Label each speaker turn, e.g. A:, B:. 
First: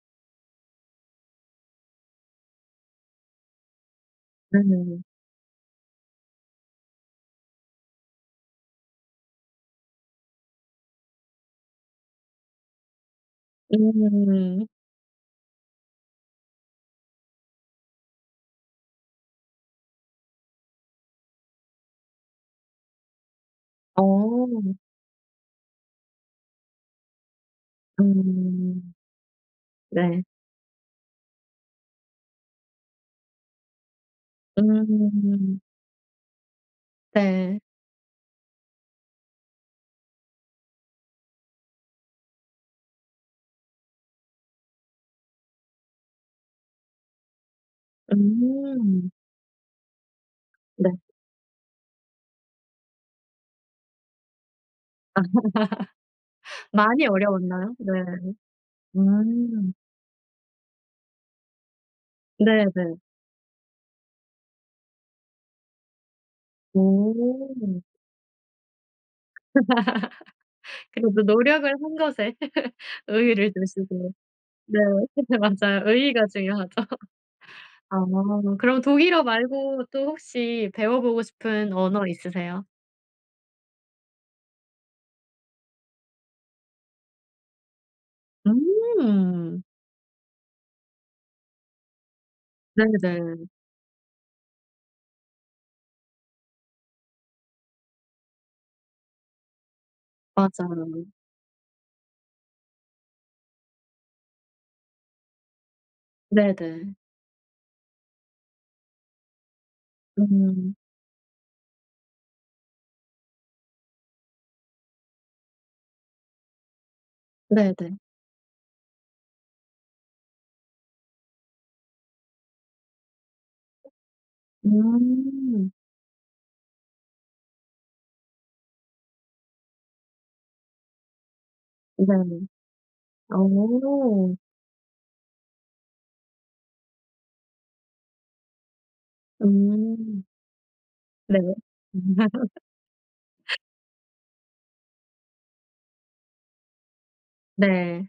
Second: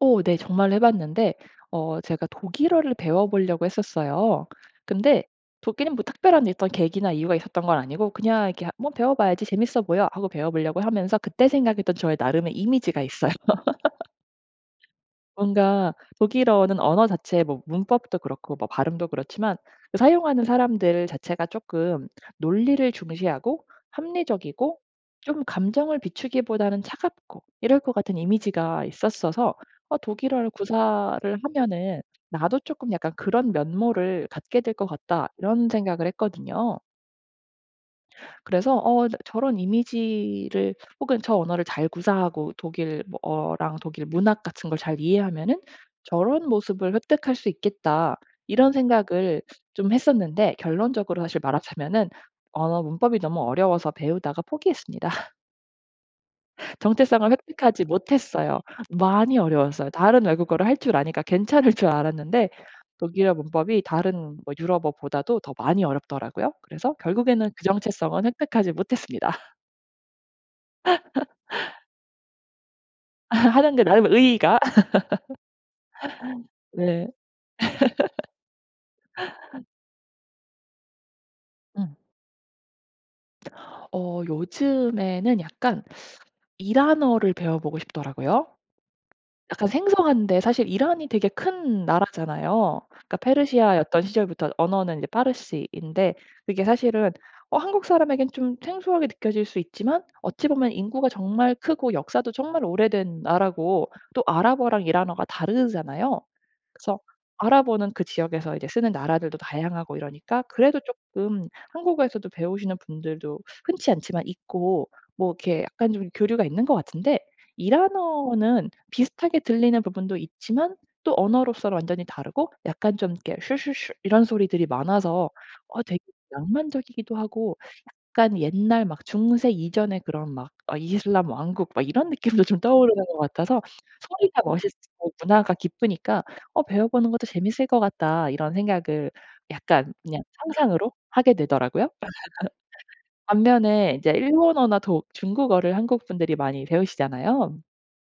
A: 어 네. 정말 해봤는데 어 제가 독일어를 배워 보려고 했었어요.
B: 네네네.
A: 근데 독일은 뭐 특별한 어떤 계기나 이유가 있었던 건 아니고 그냥 이렇게 한 뭐 '배워 봐야지. 재밌어 보여.' 하고 배워 보려고 하면서 그때 생각했던 저의 나름의 이미지가 있어요.
B: 음.
A: 뭔가 독일어는 언어 자체에 뭐 문법도 그렇고 뭐 발음도 그렇지만 그 사용하는 사람들 자체가 쪼끔 논리를 중시하고
B: 어.
A: 합리적이고 좀 감정을 비추기보다는 차갑고 이럴 것 같은 이미지가
B: 음.
A: 있었어서 어
B: 네.
A: 독일어를 구사를 하면은 나도 쪼끔 약간 그런 면모를 갖게 될 것 같다.
B: 음.
A: 이런 생각을 했거든요.
B: 네.
A: 그래서 '어 나 저런 이미지를 혹은 저 언어를 잘 구사하고 독일 뭐 어랑 독일 문학 같은 걸 잘 이해하면은 저런 모습을 획득할 수 있겠다.' 이런
B: 음.
A: 생각을 좀 했었는데
B: 네.
A: 결론적으로 사실 말하자면은 언어 문법이 너무 어려워서 배우다가 포기했습니다.
B: 많이
A: 정체성을
B: 어려웠나요?
A: 획득하지
B: 네.
A: 못했어요. 많이
B: 음.
A: 어려웠어요. 다른 외국어를 할 줄 아니까 괜찮을 줄 알았는데
B: 네네.
A: 독일어 문법이 다른 뭐 유럽어보다도 더 많이 어렵더라고요. 그래서 결국에는 그
B: 오.
A: 정체성은 획득하지 못했습니다.
B: 그래도 노력을 한 것에 의의를
A: 하는 데 나름의
B: 두시고.
A: 의의가.
B: 네. 맞아요. 의의가 중요하죠.
A: 네.
B: 아 그럼 독일어 말고 또 혹시 배워 보고 싶은
A: 응.
B: 언어 있으세요?
A: 어 요즘에는 약간 이란어를 배워 보고 싶더라고요.
B: 음.
A: 약간 생소한데 사실 이란이 되게 큰 나라잖아요. 그러니까
B: 네네.
A: 페르시아였던 시절부터 언어는 이제 파르시인데 이게 사실은 어 한국 사람에겐 좀 생소하게 느껴질 수 있지만 어찌 보면
B: 맞아요.
A: 인구가 정말 크고 역사도 정말 오래된 나라고 또 아랍어랑 이란어가 다르잖아요.
B: 네네.
A: 그래서 아랍어는 그 지역에서 이제 쓰는 나라들도 다양하고 이러니까
B: 음.
A: 그래도 쪼끔 한국어에서도 배우시는 분들도 흔치 않지만 있고 뭐 이렇게 약간 좀 교류가 있는 것 같은데
B: 네네.
A: 이란어는 비슷하게 들리는 부분도 있지만 또 언어로서는 완전히 다르고 약간 좀 이렇게 슈슈슈 이런 소리들이 많아서
B: 음.
A: 어 되게 낭만적이기도 하고 약간 옛날 막 중세 이전의 그런 막 아 이슬람 왕국 막 이런
B: 이란이
A: 느낌도 좀 떠오르는 것 같아서
B: 어.
A: 소리가 멋있고 문화가 깊으니까 어 '배워보는 것도 재밌을 것 같다.' 이런 생각을 약간 그냥
B: 음.
A: 상상으로 하게
B: 네.
A: 되더라고요. 반면에 인제 일본어나 독 중국어를 한국분들이 많이 배우시잖아요.
B: 네.